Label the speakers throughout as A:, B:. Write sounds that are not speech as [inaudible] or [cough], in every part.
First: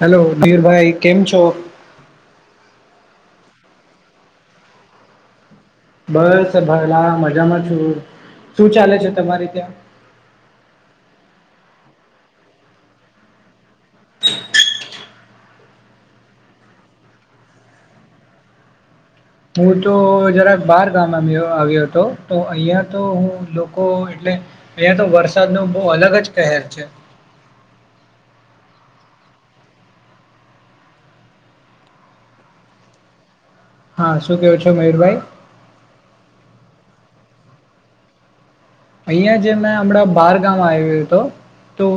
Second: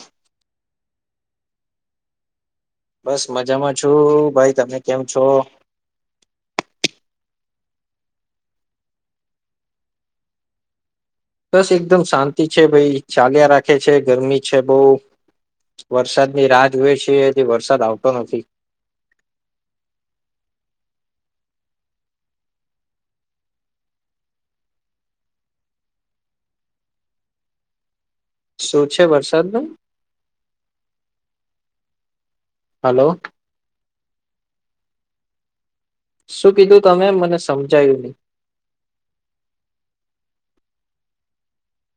A: Hello વીરભાઈ કેમ છો?
B: બસ મજામાં છું ભાઈ તમે કેમ છો?
A: બસ ભલા મજામાં છું, શું ચાલે છે, તમારી ત્યાં [inaudible]
B: બસ એકદમ શાંતિ છે, ભાઈ ચાલ્યા રાખે છે, ગરમી છે, બઉ વરસાદની રાહ જોવે છીએ વરસાદ આવતો નથી
A: હું તો જરા બાર ગામ આવ્યો આવ્યો હતો તો અહિયાં તો હું લોકો એટલે અહિયાં તો વરસાદ ન બહ અલગ જ કહેર છે.
B: શું છે વરસાદનું હલો.
A: હા શું કેવો છો મયુરભાઈ?
B: શું કીધું તમે મને સમજાયું નહી?
A: અહિયાં જે મેં હમણાં બાર ગામામ આવ્યું હતો તો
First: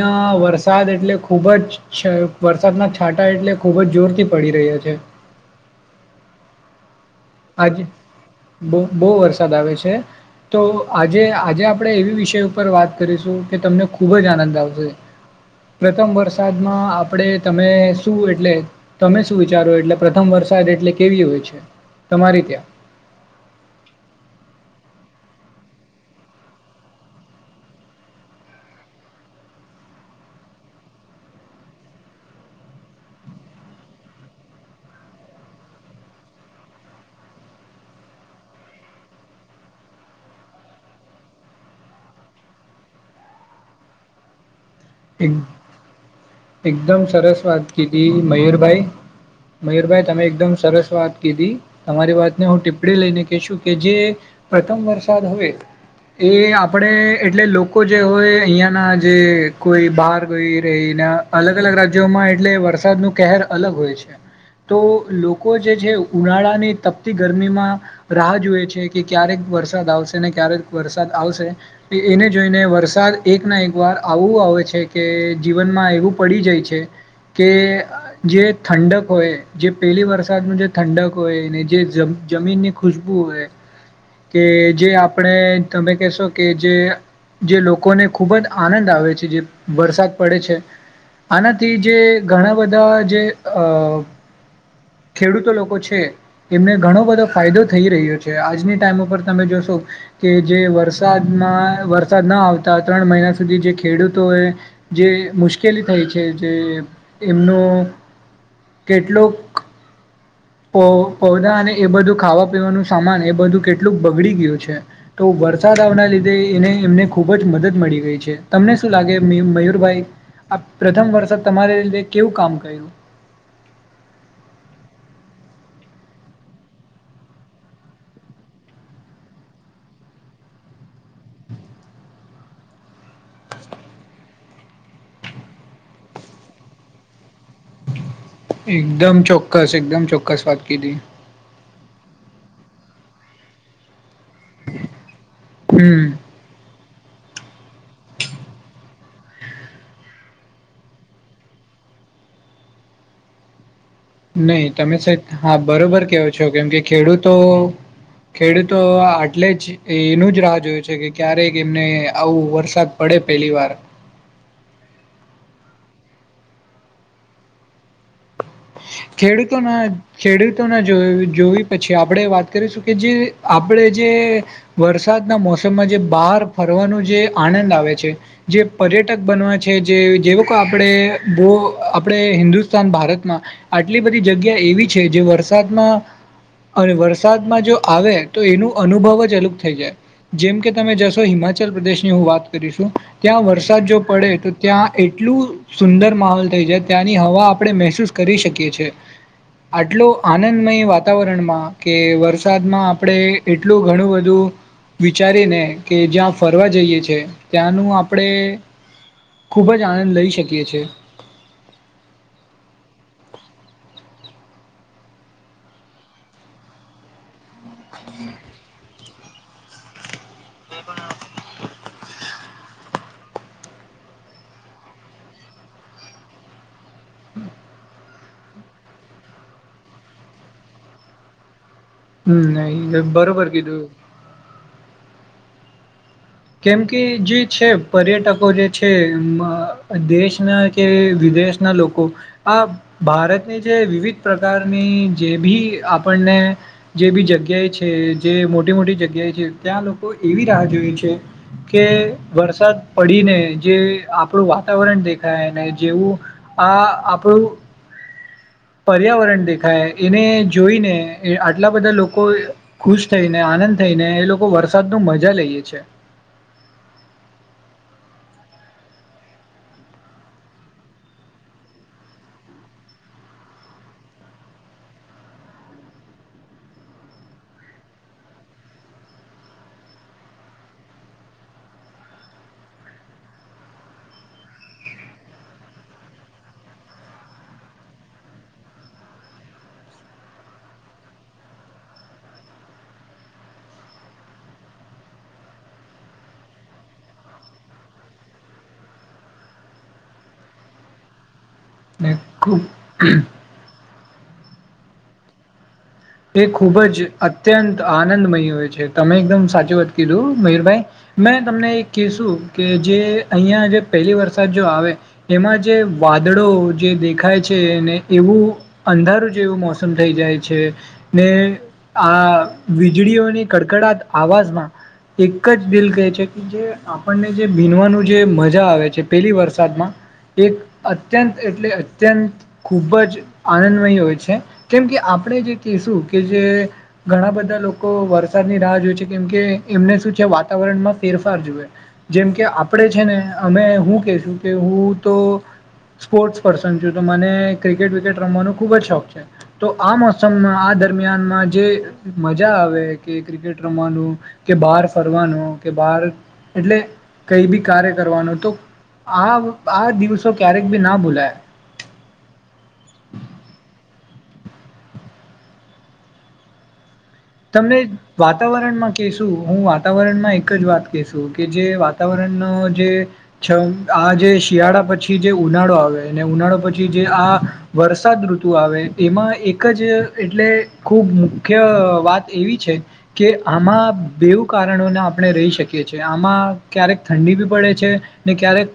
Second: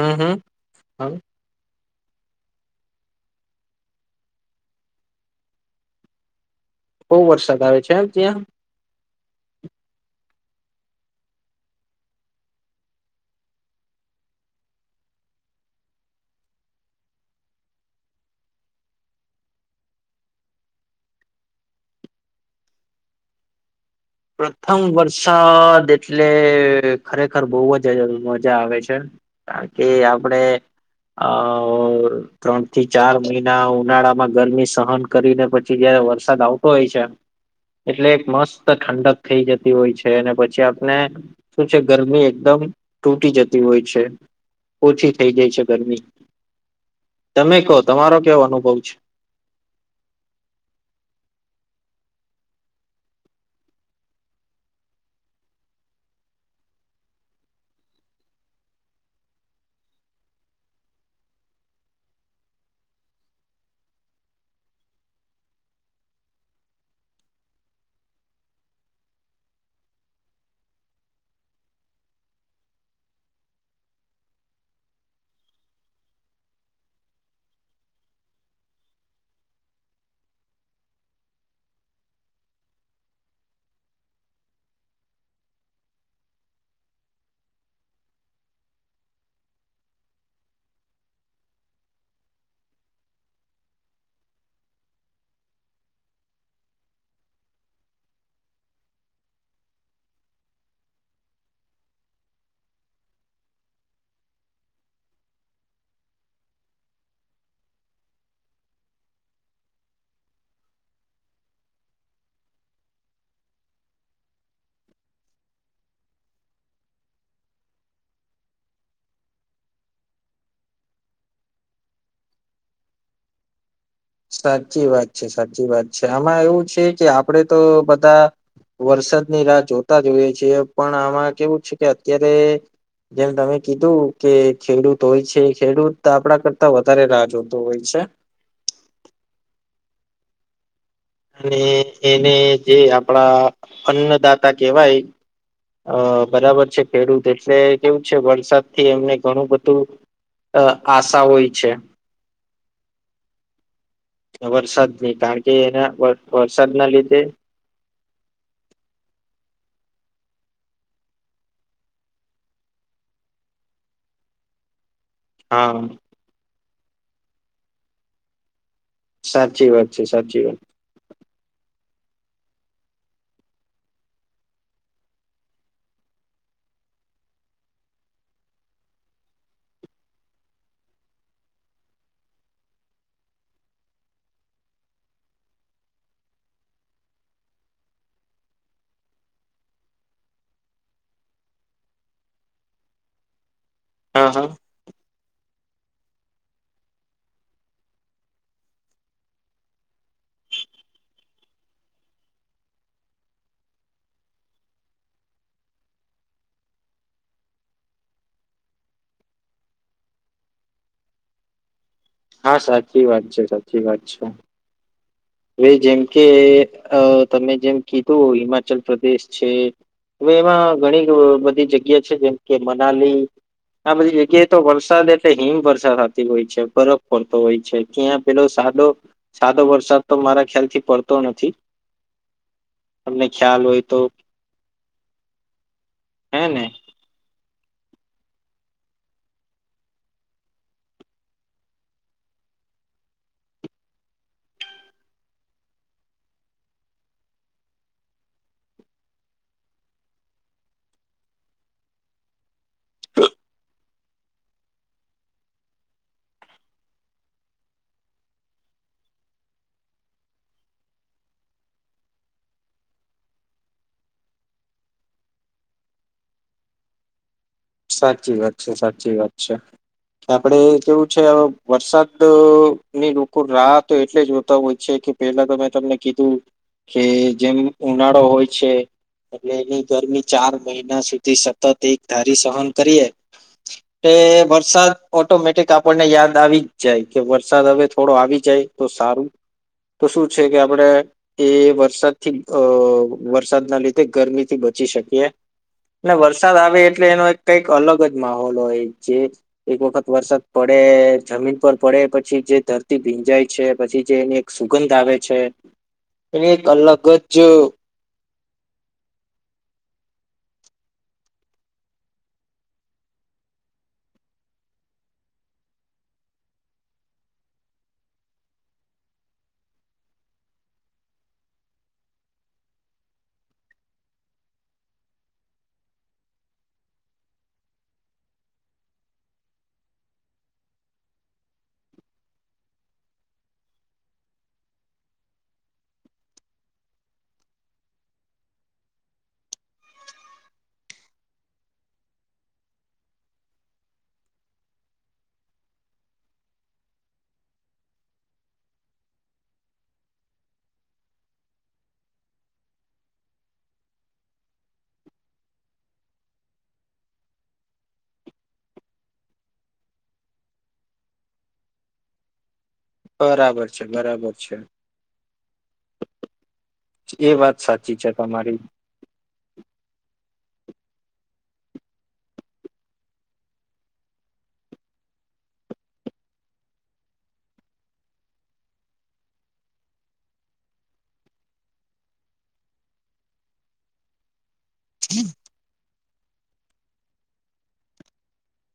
B: હમ હમ
A: વરસાદ
B: હમ
A: એટલે ખૂબ જ વરસાદના છાંટા એટલે ખૂબ જ જોરથી પડી રહ્યા છે.
B: બહુ વરસાદ આવે
A: આજે
B: છે એમ ત્યાં
A: બો બહુ વરસાદ આવે છે. તો આજે આજે આપણે એવી વિષય ઉપર વાત કરીશું કે તમને ખૂબ જ આનંદ આવશે. પ્રથમ વરસાદમાં આપણેે તમે શું એટલે તમે શું વિચારો એટલે પ્રથમ વરસા દ એટલે કેવી હોય છે તમારી ત્યાં
B: પ્રથમ વરસાદ એટલે ખરેખર બવ જ મજા આવે છે. કારણ કે આપણે આ ત્રણ થી ચાર મહિના ઉનાળામાં ગરમી સહન કરીને પછી જયારે વરસાદ આવતો હોય છે એટલે એક મસ્ત ઠંડક થઈ જતી હોય છે અને પછી આપને શું છે ગરમી એકદમ તૂટી જતી હો હોય છે. ઓછી થઈ
A: એક-
B: જાય છે ગરમી.
A: એકદમ સરસ
B: તમે
A: વાત
B: કહો તમારો
A: કીધી
B: કેવો અનુભવ
A: મયુરભાઈ.
B: છે
A: મયુરભાઈ તમે એકદમ સરસ વાત કીધી તમારી વાતને હું ટીપ પડી લઈને કશું કે જે પ્રથમ વરસાદ હવે એ આપણે એટલે લોકો જે હોય અહિયાંના જે કોઈ બહાર કોઈ રહીને અલગ અલગ રાજ્યોમાં એટલે વરસાદ નું કહેર અલગ હોય છે. તો લોકો જે છે ઉનાળાની તપતી ગરમીમાં રાહ જૂએ છે કે ક્યારે વરસાદ આવશે ને ક્યારે વરસાદ આવશે એને જોઈને વરસાદ એક ના એક વાર આવું આવ કે જીવનમાં એવું પડી જાય છે. કે જે ઠંડક હોય જે પેલી વરસાદનું જે ઠંડક હોય એને જે જમીન ની ખુશ્બુ હોય કે જે આપણે તમે કહેશો કે જે જે લોકોને ખૂબ જ આનંદ આવે છે જે વરસાદ પડે છે. આનાથી જે ઘણા બધા જે અ ખેડૂતો લોકો છે એમને ઘણો બધો ફાયદો થઈ રહ્યો છે આજની ટાઈમ ઉપર તમે જો કે જે વરસાદમાં વરસાદ ન આવતા ત્રણ મહિના સુધી જે ખેડૂત એ જે મુશ્કેલી થઈ છે જે એમનો કેટલુંક પો પૌધા અને એ બધું ખાવા પીવાનું સામાન એ બધું કેટલુંક બગડી ગયું છે તો વરસાદ આવના લીધે એને એમને ખુબ જ મદદ મળી ગઈ છે તમને શું લાગે મયું મયુરભાઈ? આ પ્રથમ વર્ષે તમારી લીધે કેવું કામ કર્યું?
B: સાચી વાત છે સાચી વાત છે આમાં એવું છે કે આપડે તો બધા વરસાદની રાહ જોતા જ હોઈએ છિએ પણ આમાં કેવું છે કે અત્યારે જેમ તમે કીધું કે ખેડૂત હોય છે ખેડૂત આપણા કરતા વધારે રાહ જોતો હોય છે.
A: એકદમ ચોક્કસ એકદમ ચોક્કસ વાત કીધી.
B: અને એને જે આપણા અન્નદાતા કેવાય. અ
A: હમ
B: બરાબર છે ખેડૂત એટલે કેવું છે વરસાદ થી એમને ઘણું બધું અ આશા હોય છે.
A: [inaudible] નહી તમે
B: વરસાદની કારણ કે
A: હા
B: એના
A: બરોબર કેવો છો કેમ કે
B: વરસાદના લીધે
A: ખેડૂતો ખેડૂતો આ આટલેજ. એ એનું જ રાહ જોય છે કે ક્યારેક એમને આવું વરસાદ પડે પેલીવાર. [unintelligible] [inaudible]
B: આ [unintelligible] સાચી
A: ખેડૂતોના
B: વાત છે સાચી વાત
A: ખેડૂતોના જોઇ જોવી પછ. છેઆપણે વાત કરીશું કે જે આપણે જે વરસાદના મોસમમાં જે બહાર ફરવા. જે આનંદ આવે છે, જે પર્યટક બનવા છે, જે જે લોકો આપણેે બો. આપણે હિન્દુસ્તાન ભારતમાં આટલી બધી જગ્યા એવી છે જે વરસાદમાં અને વરસાદમાં જો આવે તો એનું અનુભવ જ અલગ થઈ જાય. જેમ કે તમે જશો હિમાચલ પ્રદેશ ની હું વાત કરીશું ત્યાં વરસ. વરસાદ જો પડે
B: હા હા
A: તો ત્યાં એટલું સુંદર માહોલ થઈ જાય ત્યાંની હવા આપણે મહેસૂસ. કરી શકીએ છીએ. આટલો આનંદમય વાતાવરણમાં કે વરસાદમાં આપણે એટલું ઘણું બધું. વિચારી ને કે જ્યાં ફરવા જઈએ છે, ત્યાંનું આપણે ખૂબ જ આનંદ લઈ શકીએ છે.
B: હા સાચી વાત છે સાચી વાત છે. હવે જેમ કે અ તમે જેમ કીધું હિમાચલ પ્રદેશ છે. હવે એમાં ઘણી બધી જગ્યા છે જેમ કે મનાલી આ બધી જગ્યાએ તો વરસાદ એટલે હિમવર્ષા થતી હોય છે બરફ પડતો હોય છે ત્યાં પેલો સાદો સાદો વરસાદ તો મારા ખ્યાલ થી પડતો નથી.
A: હમ, નહી
B: તમને
A: બરોબર
B: ખ્યાલ હોય
A: કીધું.
B: તો. હે ને
A: કેમ કે જે. છે પર્યટકો જે છે દેશના કે વિદેશના લોકો આ ભારતની જે વિવિધ પ્રકારની જે બી આપણને જે બી જગ્યા જગ્યાએ છે જે મોટી મોટી જગ્યાએ છે ત્યાં લોકો એવી રાહ જોઈ છે. કે વરસાદ પડીને જે આપણું વાતાવરણ દેખાય ને જેવું આ આપ પર્યાવરણ દેખાય એને જોઈને આટલા બધા લોકો ખુશ થઈને આનંદ થ નને એ લોકો વરસાદ ન મજા લઈએે છે.
B: સાચી વાત છે સાચી વાત છે. કે આપડે કેવું છે વરસાદ ની લોકો રાહ તો એટલે જોતા હોય છે. કે પેલા તો મેં તમને કીધું કે જેમ ઉનાળો હોય છે. એટલે એની ગરમી ચાર મહિના સુધી સતત એક ધારી સહન કરીએ. એ વરસાદ ઓટોમેટિક આપણને યાદ આવી જ જાય કે વરસાદ હવે થોડો આવી જ જાય તો સારું. તો શું છે કે આપડે એ વરસાદથી અ વરસાદના લીધે ગરમી થી બધ ચી શકીએ વરસાદ આવે એ એટલે એનો એક કઈક અલગ જ માહોલ હોય જે એક વખત વરસાદ પડે જમીન ઉપર પડે
A: ને
B: પછી જે
A: ખૂબ
B: ધરતી ભીંજાય છે પછી જે એની એક સુગંધ આવે છે.
A: એ
B: એની એક
A: ખૂબ જ
B: અલગ
A: અત્યંત આનંદમય તમે એકદમ સાચું વાત કીધું મયરભાઈ મેં તમને એક કશું કે જે અહિયાં ત જે પહેલી વરસાદ જો આવે એમાં જે વાદળો જે દેખાય છે એને એવું અંધારું જેવું મોસમ થઈ જાય છે. ને આ વીજળીઓની કડકડાટ અવાજમાં એક જ દિલ કહે છે કે જે આપણને જે ભીનવાનું જે મજા આવે છે પેલી વરસાદમાં એક અત્યંત એટલે અત્યંત ખૂબ જ આનંદમય હોય છે કેમ કે આપણે જે કે શું કે જે ઘણા બધા લોકો વરસાદની રાહ જોય છે કેમ કે એમને શું છે વાતાવરણ ફેરફાર જુએ જેમ કે આપણે છે ને અમે હું કેશું કે હું તો સ્પોર્ટ્સ પર્સન છું તો મને ક્રિકેટ વિકેટ રમવાનો ખુબ જ શોખ છે તો આ મોષ સ આ દરમિયાનમાં જે મજા આવે કે ક્રિકેટ રમવાનું કે બહાર ફરવાનું કે બાર એટલે કઈબી કાર્ય કરવાનું તો આ આ દિવસો ક્યારેક ભી ના ભૂલાય.
B: બરાબર છે બરાબર છે. એ વાત
A: તમને
B: સાચી છે તમારી
A: વાતાવરણમાં કેશું હું વાતાવરણમાં એક એક જ વાત કેશું કે જે વાતાવરણનો જે છે આ જે શિયાળા પછી જે ઉનાળો આવે અને ઉનાળો પછી જે આ વરસાદ ઋતુ આવે એમાં એક જ એટલે ખૂબ મુખ્ય વાત એવી છે કે આમાં બેવું કારણોને આપણે રહી શકીએ છીએ આમાં ક્યારેક ઠંડી ઠંડી બી પડે છે ને ક્યારેક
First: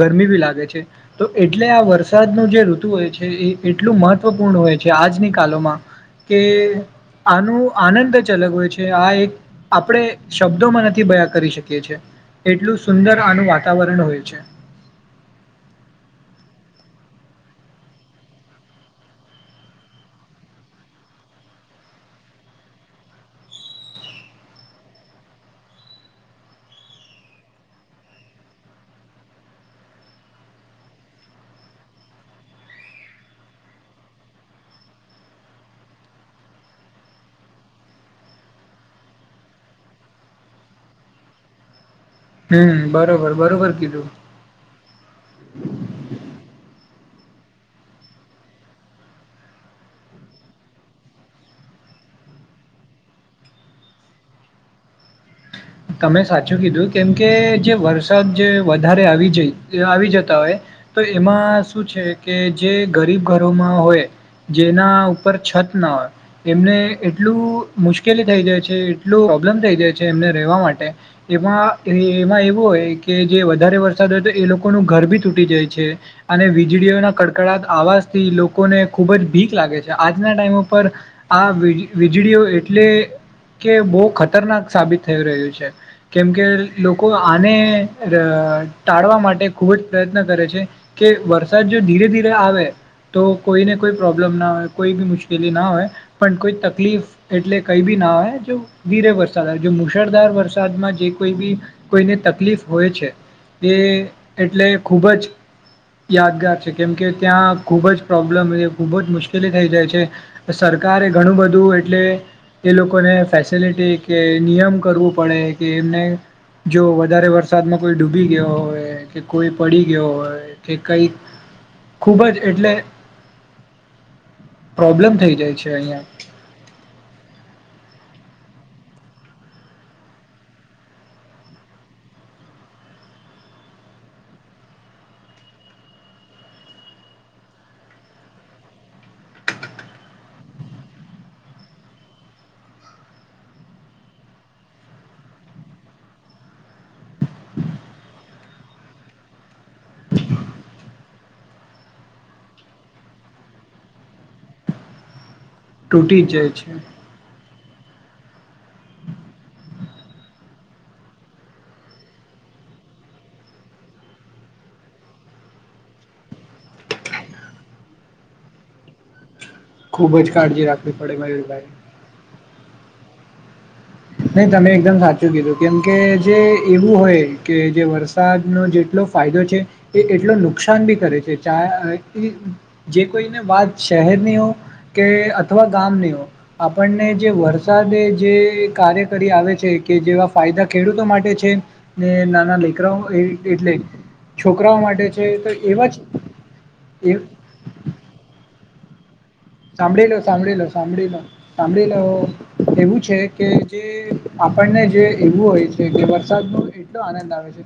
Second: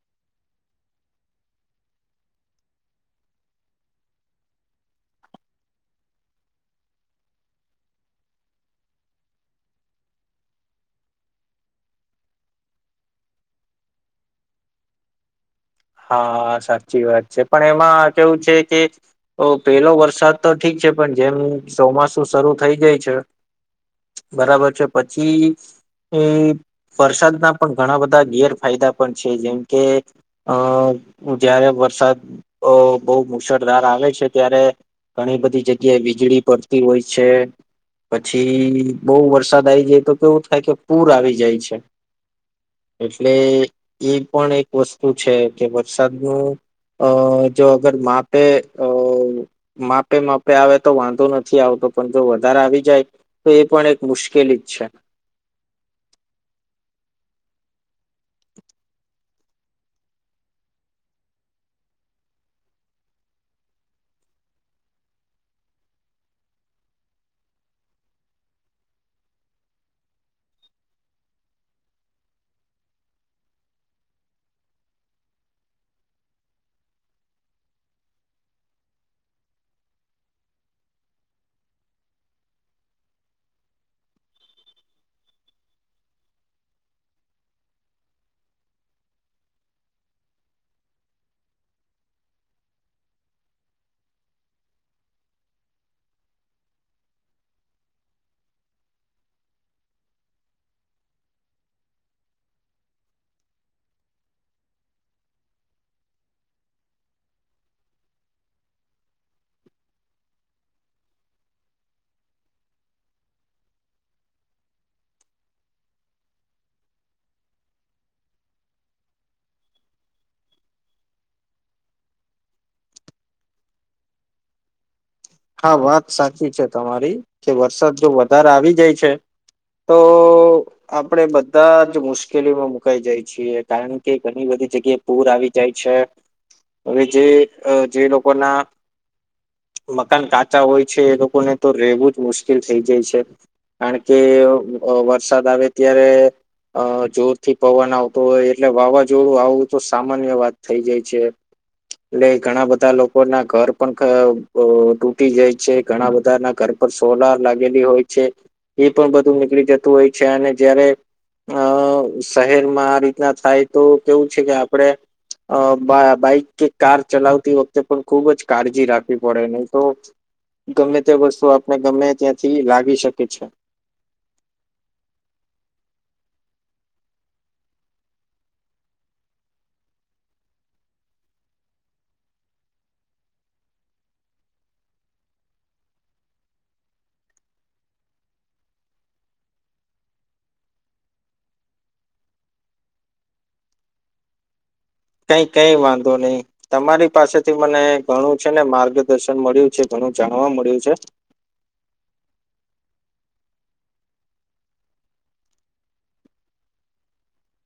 A: ગરમી ભી લાગે છે તો એટલે આ વરસાદ ન જે ઋતુ એ એટલું મહત્વપૂર્ણ હોય છે આજની કાલમાં કે આનું આનંદ જ અલગ હોય છે આ એક આપણે શબ્દોમાં નથી બયા કરી શકીએ છે એટલું સુંદર આનું વાતાવરણ હોય છે.
B: હા સાચી વાત છે પણ એમાં કેવું છે કે પેલો વરસાદ તો ઠીક છે પણ જેમ ચોમાસું શરૂ થઈ જાય છે. બરાબર છે પછી. એ વરસાદના પણ ઘણા બધા ગેરફાયદા પણ છે જેમ કે. અ જ્યારે વરસાદ બહુ મુશળધાર આવે છે ત્યારે ઘણી બધી જગ્યાએ વીજળી પડતી હોય છે. પછી બહુ વરસાદ આવી જાય તો કેવું થાય કે પૂર આવી જાય છે.
A: હમ બરોબર
B: એટલે
A: બરોબર કીધું
B: એ પણ એક વસ્તુ છે કે વરસાદનું. અ જો અગર માપે અ માપે માપે આવે તો વાંધો નથી આવતો પણ જો વધારે આવી જાય તો એ પણ એક મુશ્કેલ કેલી જ છે.
A: [inaudible] તમે સાચું કીધું કેમકે જે વરસાદ જે વધારે આવી જ આવી જતા હોય. તો એમાં શું છે કે જે ગરીબ ઘરોમાં હોય. જેના ઉપર છત ના હોય એમને એટલું મુશ્કેલી થઈ જાય છે એટલું. પ્રોબ્લેમ થઈ જાય છે એ. રેવા માટે એમાં એવું હોય કે જે વધારે વરસાદ હોય તો એ લોકોનું ઘર ભી તૂટી જાય છે અને વીજળીઓના કડકડા આવાજથી લોકોને ખુબ જ બીક લાગે છે આજના ટાઈમ ઉપર આ વીજળીઓ એટલે કે બહુ ખતરનાક સાબિત થઈ રહ્યું છે કેમ કે લોકો આને ટાળવા માટે ખુબ જ પ્રયત્ન કરે છે કે વરસાદ જો ધીરે ધીરે આવે તો કોઈને કોઈ પ્રોબ્લેમ ના હોય કોઈ બી મુશ્કેલી ના હોય પણ કોઈ તકલીફ એટલે કઈ બી ના હ જો ધીરે વરસાદ જો મુશળધાર વરસાદમાં જે કોઈ બી કોઈને તકલીફ હોય છે. એ એટલે ખૂબ જ યાદગાર છે કેમકે ત્યાં ખુબ જ પ્રોબ્લેમ ખુબ જ મુશ્કેલી થઈ જાય છે સર સરકારે ઘણું બધું એટલે એ લોકોને ફેસિલિટી કે નિયમ કરવું પડે કે એમને જો વધારે વરસાદમાં કોઈ ડૂબી ગયો હોય કે કોઈ પડી ગયો હોય કે કઈક ખૂબ જ એટલે પ્રોબ્લેમ થઈ જાય છે
B: હા વાત
A: અહીંયા
B: સાચી છે તમારી કે વરસાદ જો વધારે આવી જાય છે. તો આપડે બધા જ મુશ્કેલીમાં મુકાઈ જાય છીએ કારણ કે ઘણી બધી બધી જગ્યાએ પૂર આવી જાય છે‌ હવે જે જે લોકોના મકાન કાચા હોય છે એ લોકોને તો રહેેવું જ મુશ્કેલ થઈ જાય છે કારણ કે. વરસાદ આવે ત્યારે અ જોરથી પવન આવતો હોય એટલે વાવાઝોડું આવવું તો સામાન્ય વાત થઈ જાય છે. એટલે ઘણા બધા લોકોના ઘર પણ અ તૂટી જાય છે, ઘણા
A: તૂટી જ
B: બધા
A: જાય
B: ના
A: છે.
B: ઘર પર સોલાર લાગે, હોય છે એ પણ બધું નીકળી જતું હોય છે, અને જયારે અ શહેરમાં આ રીતના થાય તો કેવું છે, કે આપડે અ બા બાઈક કે કાર ચલાવતી વખતે પણ ખુબ જ કાળજી રાખ પડે નહી તો
A: ખૂબ જ કાળજી રાખવી
B: ગમે તે
A: પડે
B: વસ્તુ
A: મયુરભાઈ.
B: આપણે ગમે ત્યાંથી લાગી શકે છે.
A: નહી તમે એકદમ સાચું કીધું કેમ કે જે એવું હોય કે જે વરસાદ ન જે એટ ફાયદો છે એ એટલો નુકસાન બી કરે છે ચા જે કોઈને વાત છે. શહેરની હો કે અથવા ગામનીઓ આપણને જે વરસાદે જે કાર્ય કરી આવે છે કે જેવા ફાયદા ખેડૂતો માટે છે ને નાના લેકરાઓ એટલે, છોક
B: કઈ કઈ વાંધો નહી તમારી
A: એ
B: પાસેથી મને ઘણું છે ને માર્ગ
A: સાંભળી લો સાંભળી લો સાંભળી લો સાંભળી લો એવું છે કે જે આપણને જે એવું હોય છે કે વરસાદ ન એટલો આનંદ આવે છે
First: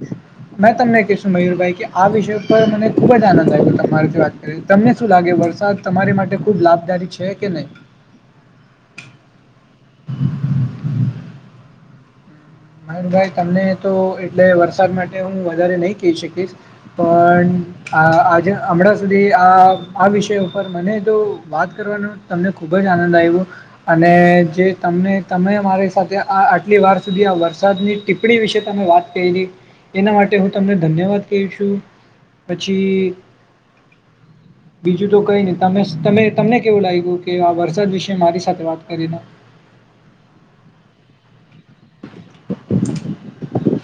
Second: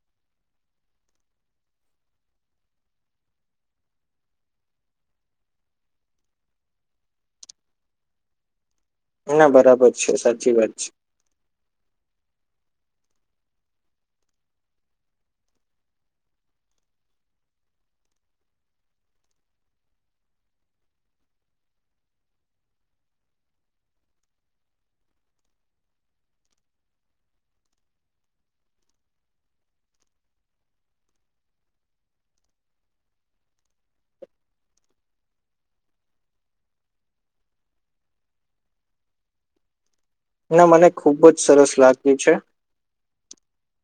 A: મેં તમને કશું મયુરભાઈ કે આ વિષય પર મને ખુબ જ આનંદ આવ તમારે વાત કરી તમને શું લાગે? વરસાદ તમારી માટે ખૂબ લાભદારી છે, કે નહી?
B: ના બરાબર છે સાચી વાત છે,
A: મયનભાઈ તમને તો એટલે વરસાદ માટે હું વધારે નહી કહી શકીશ પણ આજે હમણાં સુધી આ આ વિષય ઉપર મને તો વાત કરવાનું તમને ખૂબ જ આનંદ આવ્યો અને જે તમને તમે મારી સાથે આ આટલી વાર સુધી આ વર્ષ વરસાદની ટીપ્પણી વિશે તમે વાત કરીલી એના માટે હું તમને ધન્યવાદ કહી છું. પછી બીજું તો કઈ નહી તમને કેવું લાગ્યું કે આ વરસાદ વિશે મારી સાથે વાત કરીને, [unintelligible]
B: ના મને ખૂબ જ સરસ લાગ્યું છે,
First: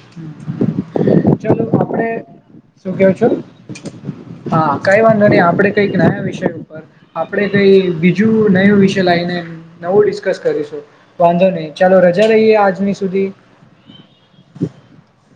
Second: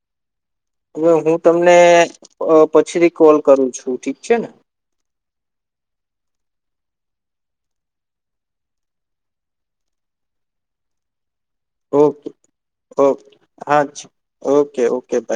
A: હમ્મ
B: હવે હું
A: ચાલ
B: તમને
A: આપણે
B: અ
A: શું કેવ
B: પછીથી
A: છું
B: કોલ કરું છું ઠીક છે ને
A: હા કઈ વાધો નય આપડે કઈક નયા વિષય ઉપર આપડે કઈ બીજું નયું વિષય લઈને નવું ડિસ્કસ કરી. વાંધો નહી ચાલો રજા
B: ઓકે
A: રહીએ આજની
B: ઓકે
A: સુધી,
B: હા જી ઓકે ઓકે બાય